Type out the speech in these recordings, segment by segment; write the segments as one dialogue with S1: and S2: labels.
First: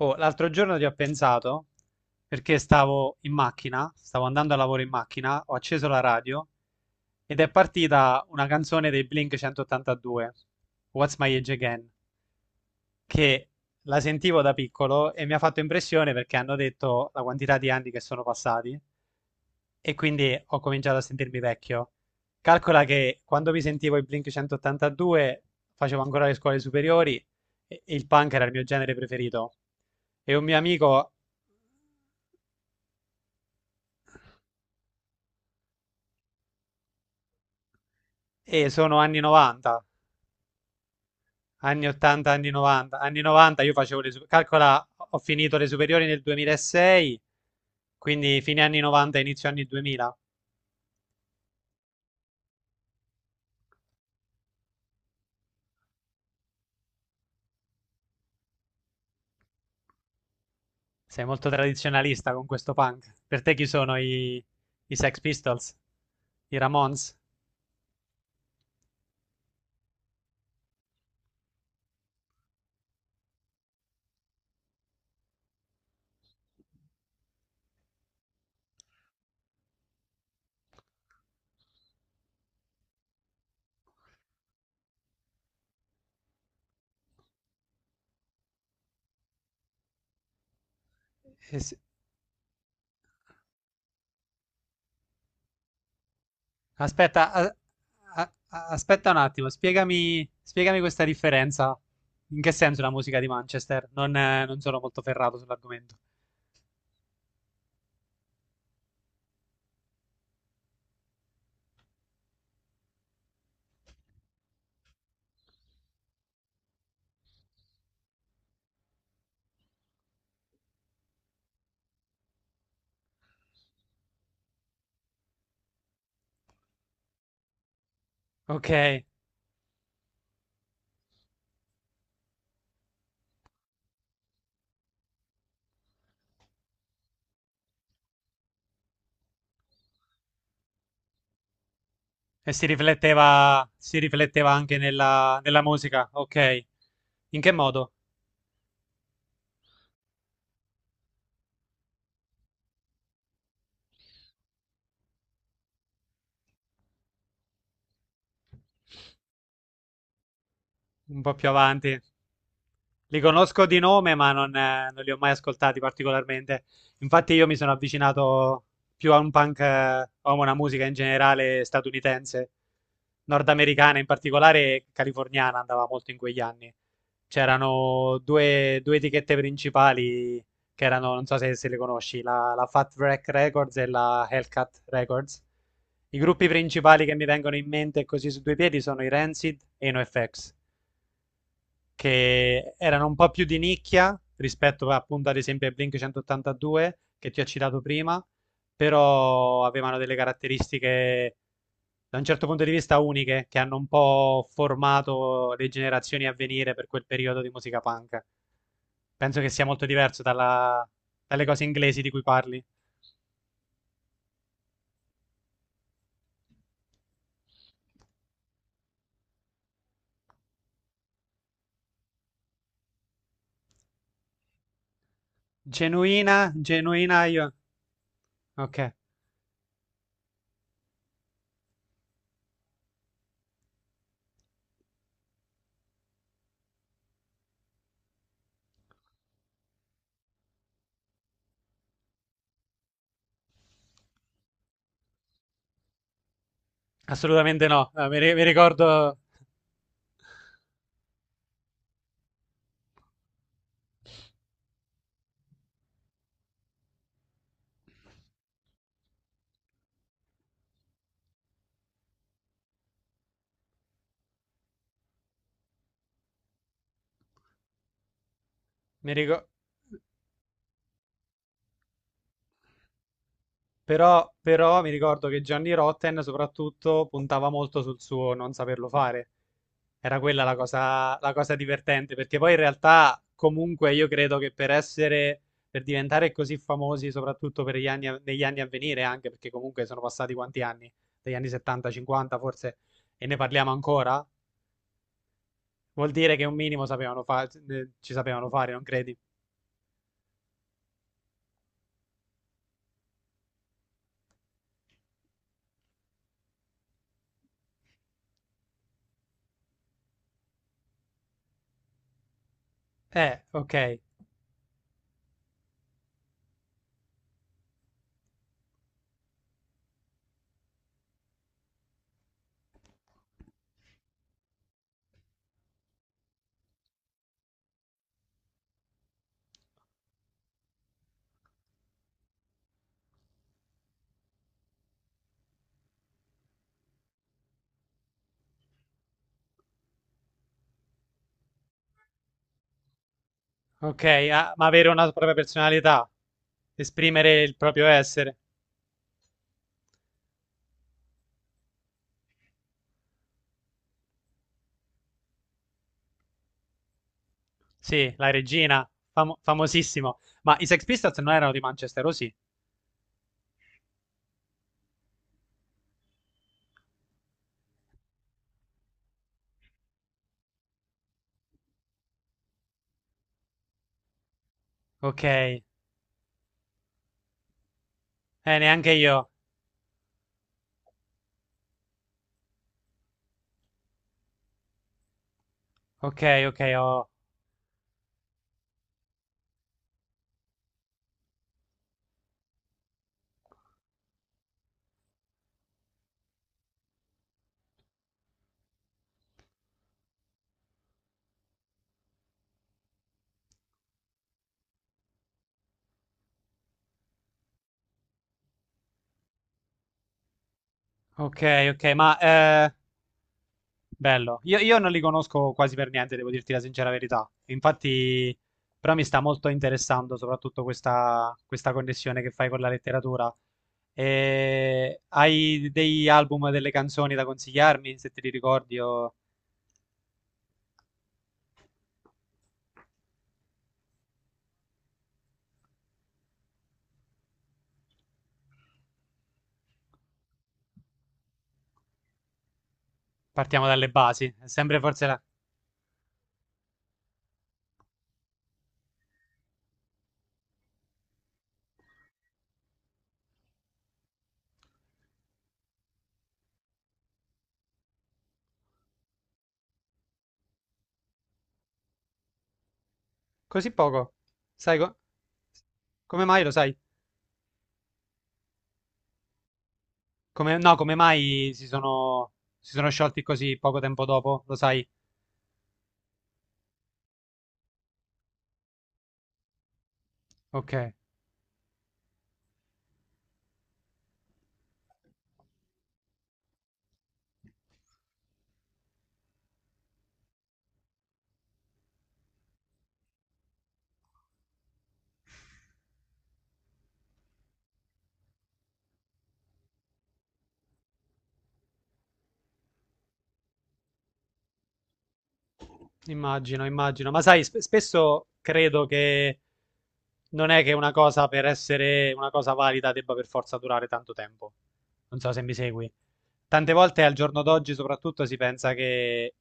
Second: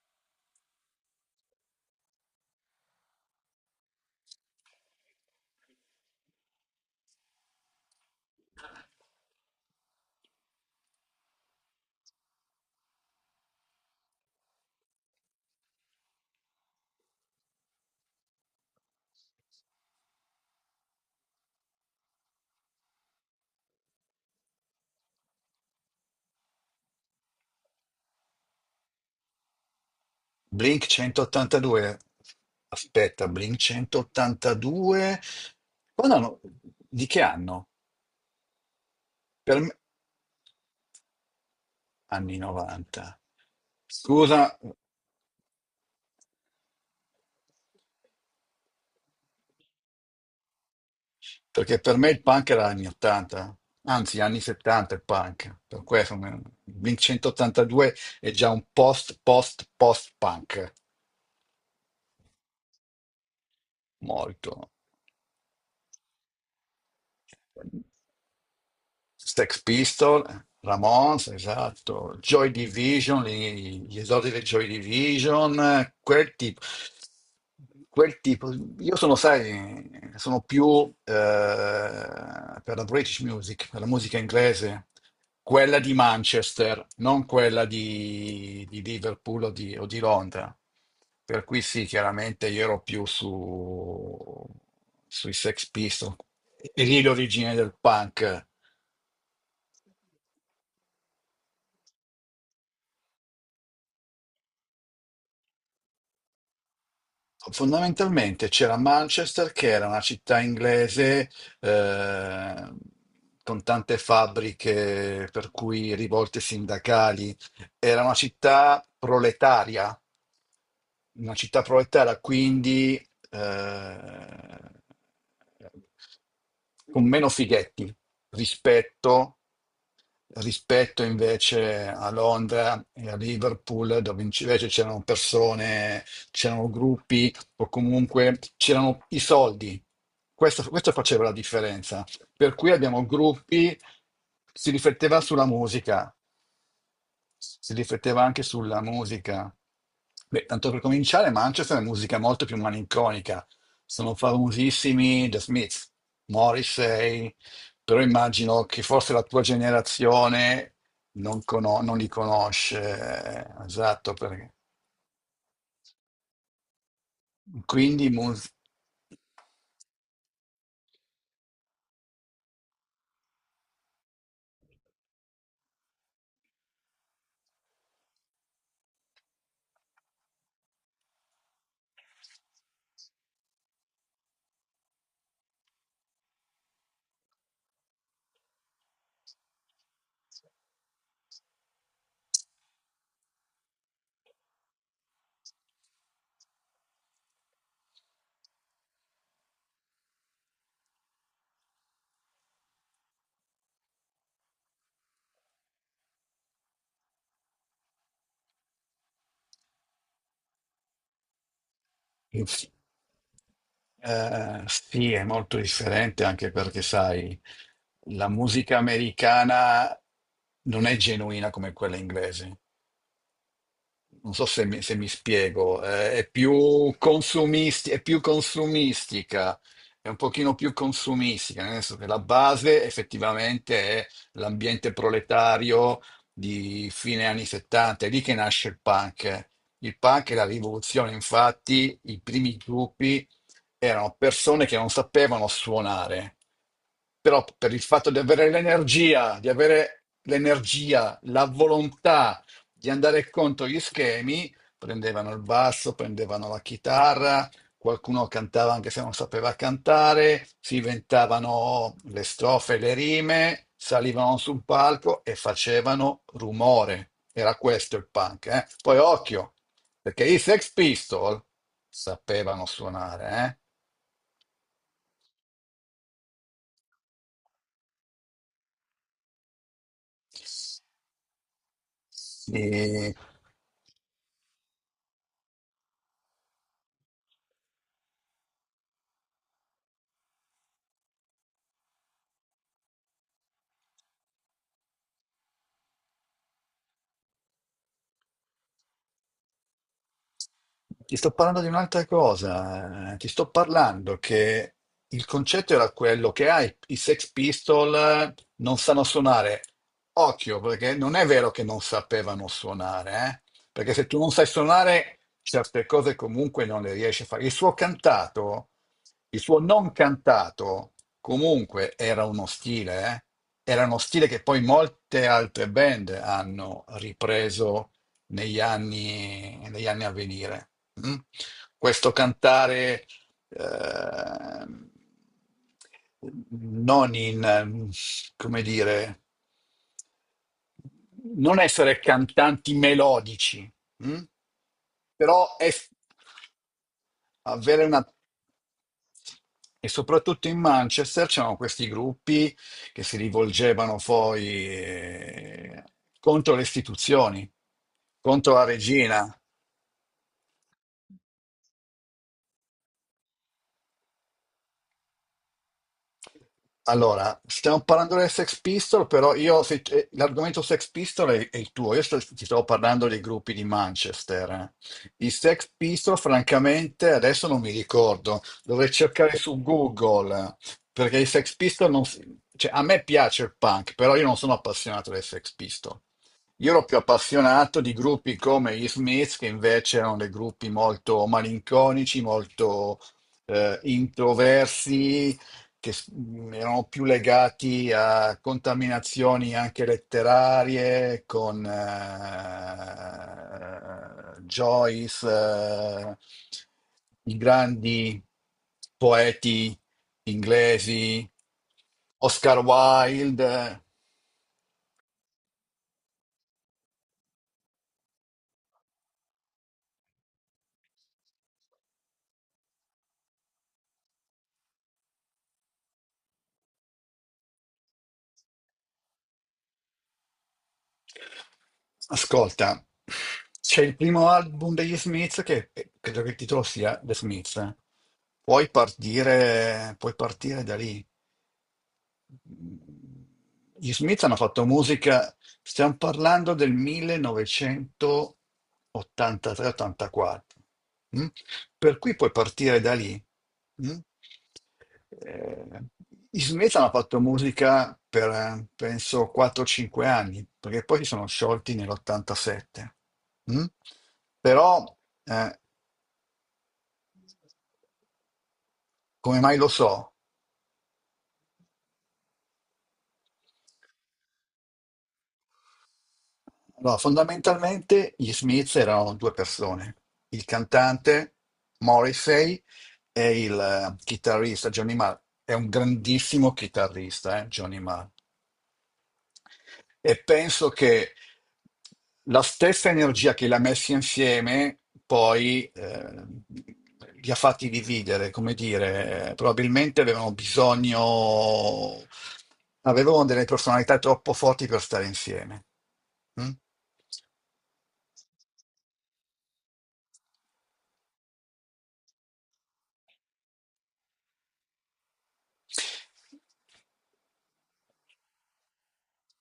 S1: Oh, l'altro giorno ci ho pensato perché stavo in macchina, stavo andando a lavoro in macchina, ho acceso la radio ed è partita una canzone dei Blink 182, What's My Age Again, che la sentivo da piccolo e mi ha fatto impressione perché hanno detto la quantità di anni che sono passati e quindi ho cominciato a sentirmi vecchio. Calcola che quando mi sentivo i Blink 182 facevo ancora le scuole superiori e il punk era il mio genere preferito. E un mio
S2: Blink
S1: amico.
S2: 182. Aspetta, Blink 182. Quando hanno- Di che anno?
S1: E sono anni
S2: Per me...
S1: 90, anni 80,
S2: Anni
S1: anni 90.
S2: 90.
S1: Anni 90. Io facevo le... su-
S2: Scusa,
S1: Calcola, ho finito le superiori nel 2006, quindi fine anni 90, inizio anni 2000.
S2: perché per me il punk era anni 80. Anzi, anni 70 il punk. Blink 182 è già un post, post, post punk.
S1: Sei molto tradizionalista con questo punk. Per te chi sono i,
S2: Molto.
S1: i Sex Pistols? I Ramones?
S2: Sex Pistols, Ramones, esatto, Joy Division, gli esordi del Joy Division, quel tipo. Quel tipo. Io sono, sai, sono più eh, per la British music, per la musica inglese, quella di Manchester, non quella di Liverpool o o di Londra. Per
S1: Eh
S2: cui
S1: sì.
S2: sì, chiaramente io ero più su, sui Sex Pistols, e lì
S1: Aspetta,
S2: l'origine
S1: a-
S2: del
S1: a-
S2: punk.
S1: a- aspetta un attimo, spiegami questa differenza. In che senso la musica di Manchester? Non sono molto ferrato sull'argomento.
S2: Fondamentalmente c'era Manchester, che era una città inglese eh, con tante fabbriche, per cui rivolte sindacali. Era una città proletaria, quindi con meno fighetti
S1: Ok.
S2: rispetto, rispetto invece a Londra e a Liverpool, dove invece c'erano persone, c'erano gruppi o comunque c'erano i soldi. Questo faceva la differenza.
S1: E
S2: Per
S1: si
S2: cui abbiamo
S1: rifletteva,
S2: gruppi,
S1: si rifletteva
S2: si
S1: anche
S2: rifletteva
S1: nella,
S2: sulla
S1: nella musica,
S2: musica,
S1: ok. In che
S2: si
S1: modo?
S2: rifletteva anche sulla musica. Beh, tanto per cominciare, Manchester è musica molto più malinconica. Sono famosissimi The Smiths, Morrissey, però immagino che forse la tua generazione
S1: Un po'
S2: non,
S1: più
S2: non
S1: avanti.
S2: li
S1: Li
S2: conosce.
S1: conosco di
S2: Esatto,
S1: nome, ma
S2: perché...
S1: non li ho mai ascoltati particolarmente. Infatti, io mi sono
S2: quindi musica.
S1: avvicinato più a un punk, o a una musica in generale statunitense, nordamericana in particolare, e californiana andava molto in quegli anni. C'erano due etichette principali che erano, non so se le conosci, la Fat Wreck Records e la Hellcat Records. I gruppi principali che mi vengono in mente così su due piedi sono i Rancid e i NoFX, che erano un po' più di nicchia rispetto appunto ad esempio ai Blink 182 che ti ho citato prima, però avevano delle caratteristiche da un certo punto di vista uniche che hanno un po' formato le generazioni a venire per quel periodo di musica punk. Penso che sia molto diverso dalle cose inglesi di cui
S2: Eh
S1: parli.
S2: sì. Sì, è molto differente anche perché, sai, la musica americana non è genuina come quella inglese. Non so se mi, se mi spiego,
S1: Genuina, genuina io.
S2: è più
S1: Ok,
S2: consumistica, è un pochino più consumistica, nel senso che la base effettivamente è l'ambiente proletario di fine anni 70, è lì che nasce il punk. Il punk e la rivoluzione, infatti, i primi gruppi erano persone che non sapevano suonare, però
S1: assolutamente
S2: per il
S1: no. Ah,
S2: fatto
S1: Mi,
S2: di
S1: ri- mi
S2: avere
S1: ricordo,
S2: l'energia, la volontà di andare contro gli schemi, prendevano il basso, prendevano la chitarra, qualcuno cantava anche se non sapeva cantare, si inventavano le strofe, le rime, salivano su un palco e facevano rumore. Era questo il punk, eh? Poi
S1: mi ricordo.
S2: occhio, perché i Sex Pistol sapevano suonare, eh?
S1: Però mi ricordo che Gianni Rotten soprattutto puntava molto sul suo non saperlo fare. Era quella la cosa divertente, perché poi in
S2: I,
S1: realtà comunque io credo che per diventare così famosi, soprattutto per gli anni, negli anni a venire, anche perché comunque sono passati quanti anni? Degli anni 70, 50 forse, e ne parliamo ancora? Vuol dire che un minimo ci sapevano fare, non credi?
S2: Ti sto parlando di un'altra cosa, ti sto parlando che il concetto era quello che ah, i Sex Pistol non sanno suonare. Occhio, perché non è vero che non sapevano suonare, perché
S1: Ok,
S2: se tu non sai suonare certe cose comunque non le riesci a fare. Il suo cantato, il suo non cantato comunque era uno stile, era uno stile che poi molte altre band hanno ripreso negli anni a venire. Mm? Questo cantare ehm, non in, come dire, non essere cantanti melodici,
S1: ok,
S2: mm?
S1: ah, ma avere una propria
S2: Però
S1: personalità, esprimere il
S2: avere
S1: proprio
S2: una...
S1: essere.
S2: E soprattutto in Manchester c'erano questi gruppi che si rivolgevano poi eh, contro le istituzioni,
S1: Sì, la
S2: contro la
S1: regina, famo-
S2: regina.
S1: famosissimo. Ma i Sex Pistols non erano di Manchester, o sì?
S2: Allora, stiamo parlando delle Sex Pistol, però io l'argomento Sex Pistol è il tuo, ti stavo parlando dei gruppi di Manchester. Eh.
S1: Ok,
S2: I Sex Pistol, francamente, adesso non mi ricordo,
S1: neanche
S2: dovrei
S1: io.
S2: cercare su Google, perché i Sex Pistol non... cioè, a me piace il punk, però io non sono appassionato dei Sex Pistol.
S1: Ok, ok,
S2: Io ero più
S1: oh.
S2: appassionato di gruppi come gli Smiths, che invece erano dei gruppi molto malinconici, molto introversi, che s- erano più legati a contaminazioni anche letterarie con Joyce, i grandi poeti inglesi,
S1: Ok, ok, ma
S2: Oscar Wilde.
S1: bello. Io non li conosco quasi per niente, devo dirti la sincera verità. Infatti, però mi sta molto interessando soprattutto questa connessione che fai con la letteratura. E hai dei album, delle canzoni da consigliarmi, se te li ricordi, o
S2: Ascolta, c'è il primo album degli Smith che credo che il titolo sia The Smith. Puoi partire da lì.
S1: partiamo dalle
S2: Gli Smith
S1: basi?
S2: hanno
S1: È
S2: fatto
S1: sempre forse la...
S2: musica, stiamo parlando del 1983-84, mm? Per cui puoi partire da lì. Mm? Eh, gli Smith hanno fatto musica per, penso, 4-5 anni, perché poi si sono sciolti nell'87.
S1: Così poco?
S2: Però,
S1: Sai
S2: eh,
S1: come mai lo sai?
S2: come mai lo so?
S1: Come, no, come mai si sono sciolti così poco tempo dopo? Lo sai?
S2: Allora, fondamentalmente gli Smith erano due persone, il
S1: Ok,
S2: cantante Morrissey e il chitarrista Johnny Marr. È un grandissimo chitarrista, Johnny Marr. E penso che la stessa energia che li ha messi insieme poi li ha fatti dividere, come dire, probabilmente avevano delle personalità troppo forti per stare insieme. Mm?
S1: immagino, immagino. Ma sai, spesso credo che non è che una cosa per essere una cosa valida debba per forza durare tanto tempo. Non so se mi segui. Tante volte al giorno d'oggi soprattutto si pensa che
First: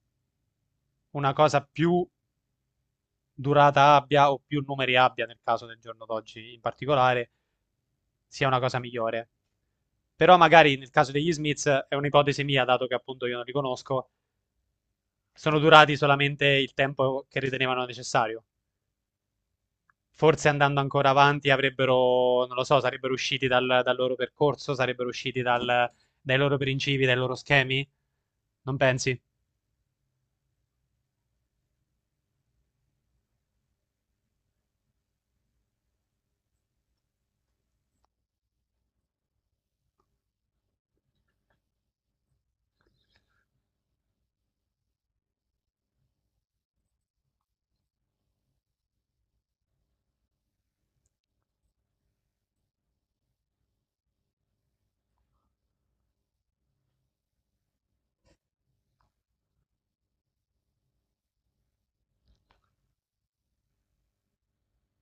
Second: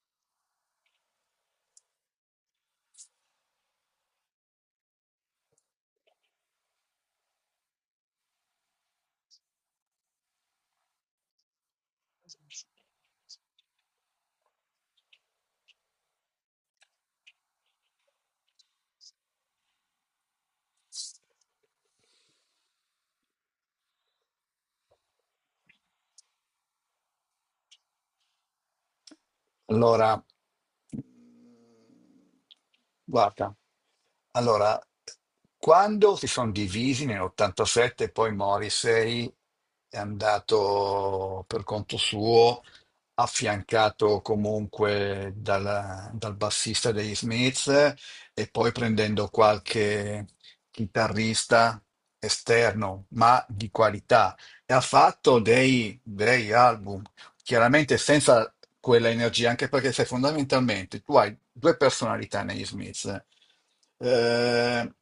S1: una cosa più durata abbia o più numeri abbia, nel caso del giorno d'oggi in particolare, sia una cosa migliore. Però magari nel caso degli Smiths, è un'ipotesi mia, dato che appunto io non li conosco, sono durati solamente il tempo che ritenevano necessario. Forse andando ancora avanti avrebbero, non lo so, sarebbero usciti dal loro percorso, sarebbero usciti dai loro principi, dai loro schemi? Non pensi?
S2: Allora, guarda, allora, quando si sono divisi nell'87, poi Morrissey è andato per conto suo, affiancato comunque dal bassista degli Smith e poi prendendo qualche chitarrista esterno, ma di qualità. E ha fatto dei bei album, chiaramente senza quella energia, anche perché sai, fondamentalmente tu hai due personalità negli Smith, eh,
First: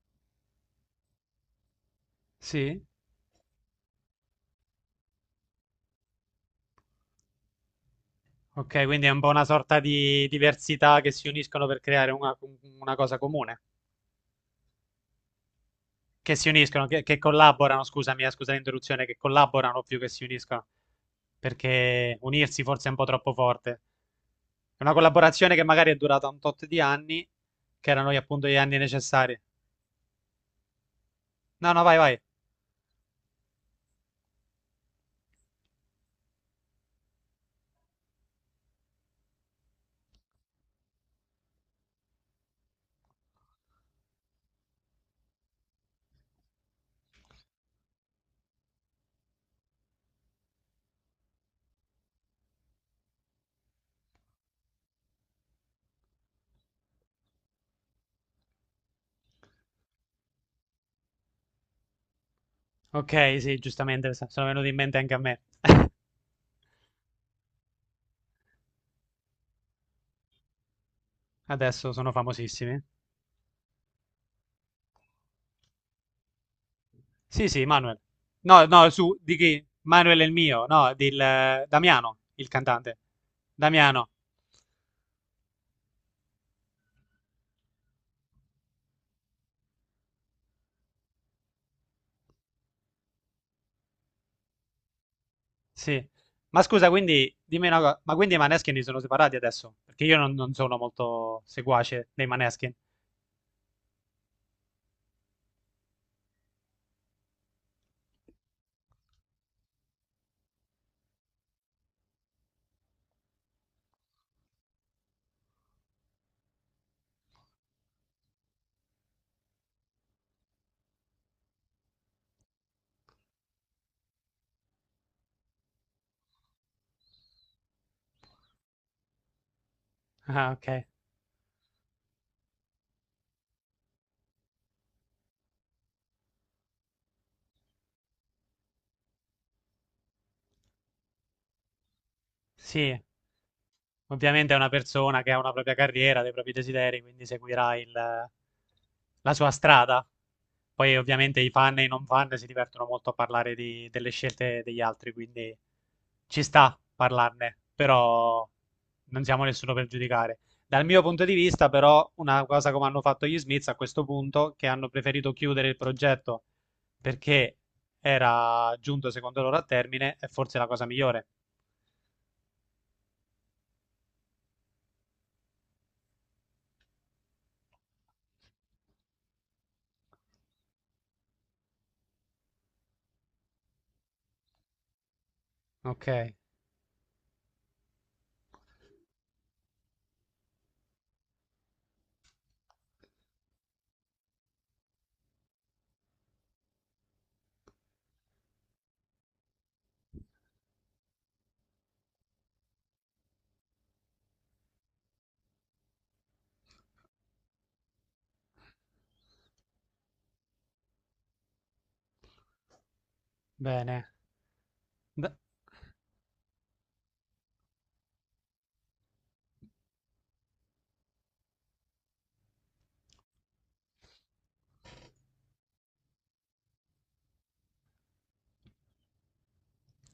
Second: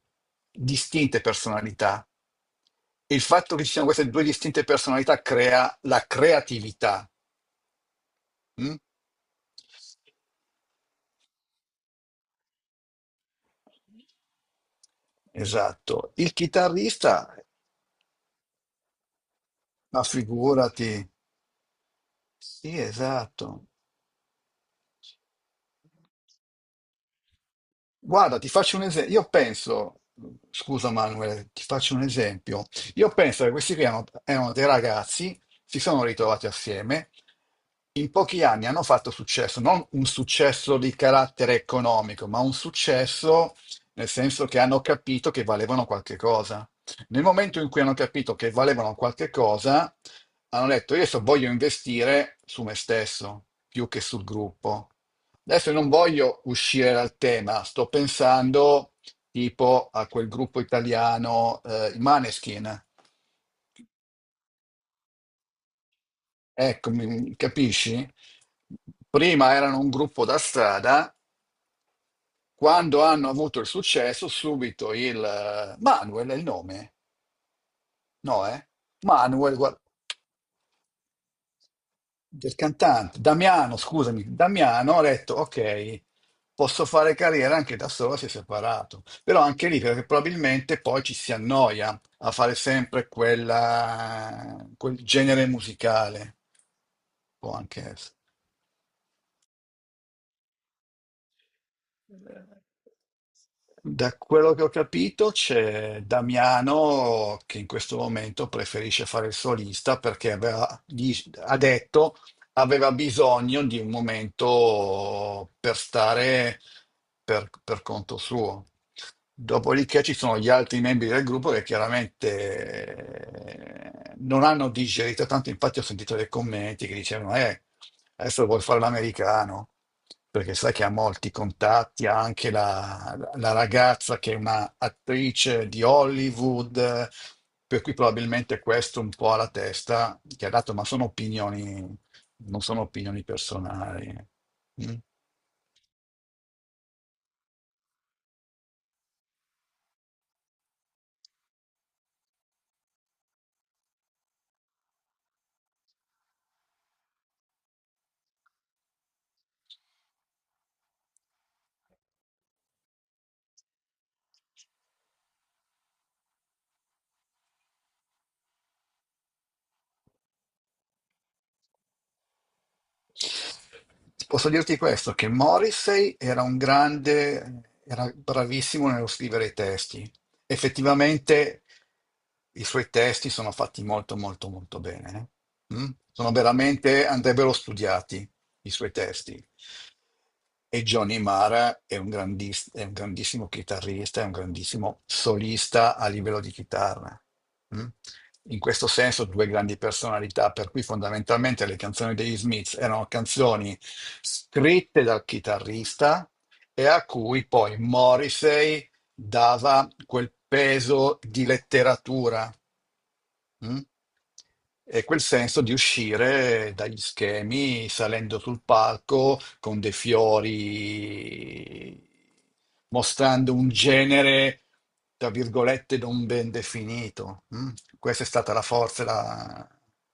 S2: distinte personalità.
S1: Sì.
S2: E il fatto che ci siano queste due distinte personalità crea la creatività. Mm?
S1: Ok, quindi è un po' una sorta di diversità che si uniscono per creare una cosa comune.
S2: Esatto. Il
S1: Che si uniscono, che
S2: chitarrista,
S1: collaborano, scusami, scusa l'interruzione, che collaborano più
S2: ma
S1: che si uniscono.
S2: figurati,
S1: Perché unirsi
S2: sì,
S1: forse è un po' troppo
S2: esatto.
S1: forte. È una collaborazione che magari è durata un tot di anni, che erano
S2: Guarda,
S1: appunto
S2: ti
S1: gli anni
S2: faccio un esempio. Io
S1: necessari.
S2: penso, scusa Manuel, ti
S1: No, no,
S2: faccio
S1: vai,
S2: un
S1: vai.
S2: esempio. Io penso che questi qui erano dei ragazzi, si sono ritrovati assieme, in pochi anni hanno fatto successo, non un successo di carattere economico, ma un successo nel senso che hanno capito che valevano qualche cosa. Nel momento in cui hanno capito che valevano qualche cosa, hanno detto, io adesso voglio investire su me stesso più che sul gruppo. Adesso non voglio uscire dal tema, sto pensando tipo a quel gruppo italiano, i Maneskin.
S1: Ok, sì, giustamente, sono venuti in mente anche a me.
S2: Ecco, capisci? Prima erano un gruppo da strada,
S1: Adesso sono famosissimi.
S2: quando hanno avuto il successo, subito il... Manuel è il nome?
S1: Sì, sì, Manuel.
S2: No,
S1: No,
S2: eh?
S1: no, su, di
S2: Manuel,
S1: chi?
S2: guarda.
S1: Manuel è il mio, no, del Damiano, il
S2: Del
S1: cantante.
S2: cantante Damiano,
S1: Damiano,
S2: scusami, Damiano ha detto ok, posso fare carriera anche da solo se separato, però anche lì perché probabilmente poi ci si annoia a fare sempre quel genere
S1: sì.
S2: musicale,
S1: Ma scusa, quindi,
S2: può
S1: dimmi una
S2: anche
S1: cosa,
S2: essere.
S1: ma quindi i Maneskin si sono separati adesso? Perché io non sono molto seguace dei Maneskin.
S2: Da quello che ho capito c'è Damiano che in questo momento preferisce fare il solista perché ha detto aveva bisogno di un momento per stare per conto suo. Dopodiché ci sono gli altri membri del gruppo che chiaramente non hanno digerito tanto, infatti ho sentito dei commenti che dicevano, adesso vuoi fare l'americano,
S1: Ah,
S2: perché sai
S1: ok.
S2: che ha molti contatti, ha anche la ragazza che è una attrice di Hollywood, per cui probabilmente questo un po' alla testa, che ha dato, ma sono opinioni non sono
S1: Sì,
S2: opinioni personali.
S1: ovviamente è una
S2: Mm.
S1: persona che ha una propria carriera, dei propri desideri, quindi seguirà il, la sua strada. Poi ovviamente i fan e i non fan si divertono molto a parlare delle scelte degli altri, quindi ci sta parlarne, però non siamo nessuno per giudicare. Dal mio punto di vista, però, una cosa come hanno fatto gli Smiths a questo punto, che hanno preferito chiudere il progetto perché era giunto secondo loro a termine, è forse la cosa migliore.
S2: Posso dirti questo, che Morrissey era un grande, era bravissimo nello scrivere i testi. Effettivamente i suoi testi sono fatti molto molto molto bene. Eh. Mm.
S1: Ok,
S2: Andrebbero studiati. I suoi testi. E Johnny Mara è un grandissimo chitarrista, è un grandissimo solista a livello di chitarra. Mm? In questo senso, due grandi personalità, per cui fondamentalmente le canzoni degli Smiths erano canzoni scritte dal chitarrista e a cui poi Morrissey dava quel peso di letteratura. Mm?
S1: bene.
S2: E quel
S1: D-
S2: senso di uscire dagli schemi salendo sul palco con dei fiori, mostrando un genere, tra virgolette, non ben definito. Mm? Questa è stata la forza e la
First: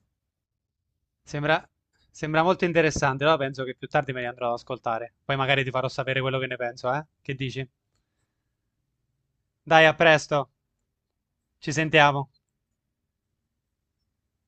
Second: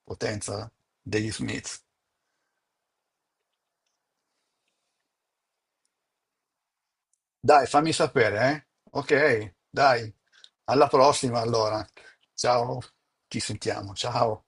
S2: potenza degli
S1: Sembra,
S2: Smith.
S1: sembra molto interessante, però penso che più tardi me li andrò ad ascoltare. Poi magari ti farò sapere quello che ne penso, eh? Che
S2: Dai,
S1: dici?
S2: fammi sapere, eh? Ok,
S1: Dai, a
S2: dai,
S1: presto,
S2: alla prossima
S1: ci
S2: allora.
S1: sentiamo.
S2: Ciao, ci sentiamo, ciao.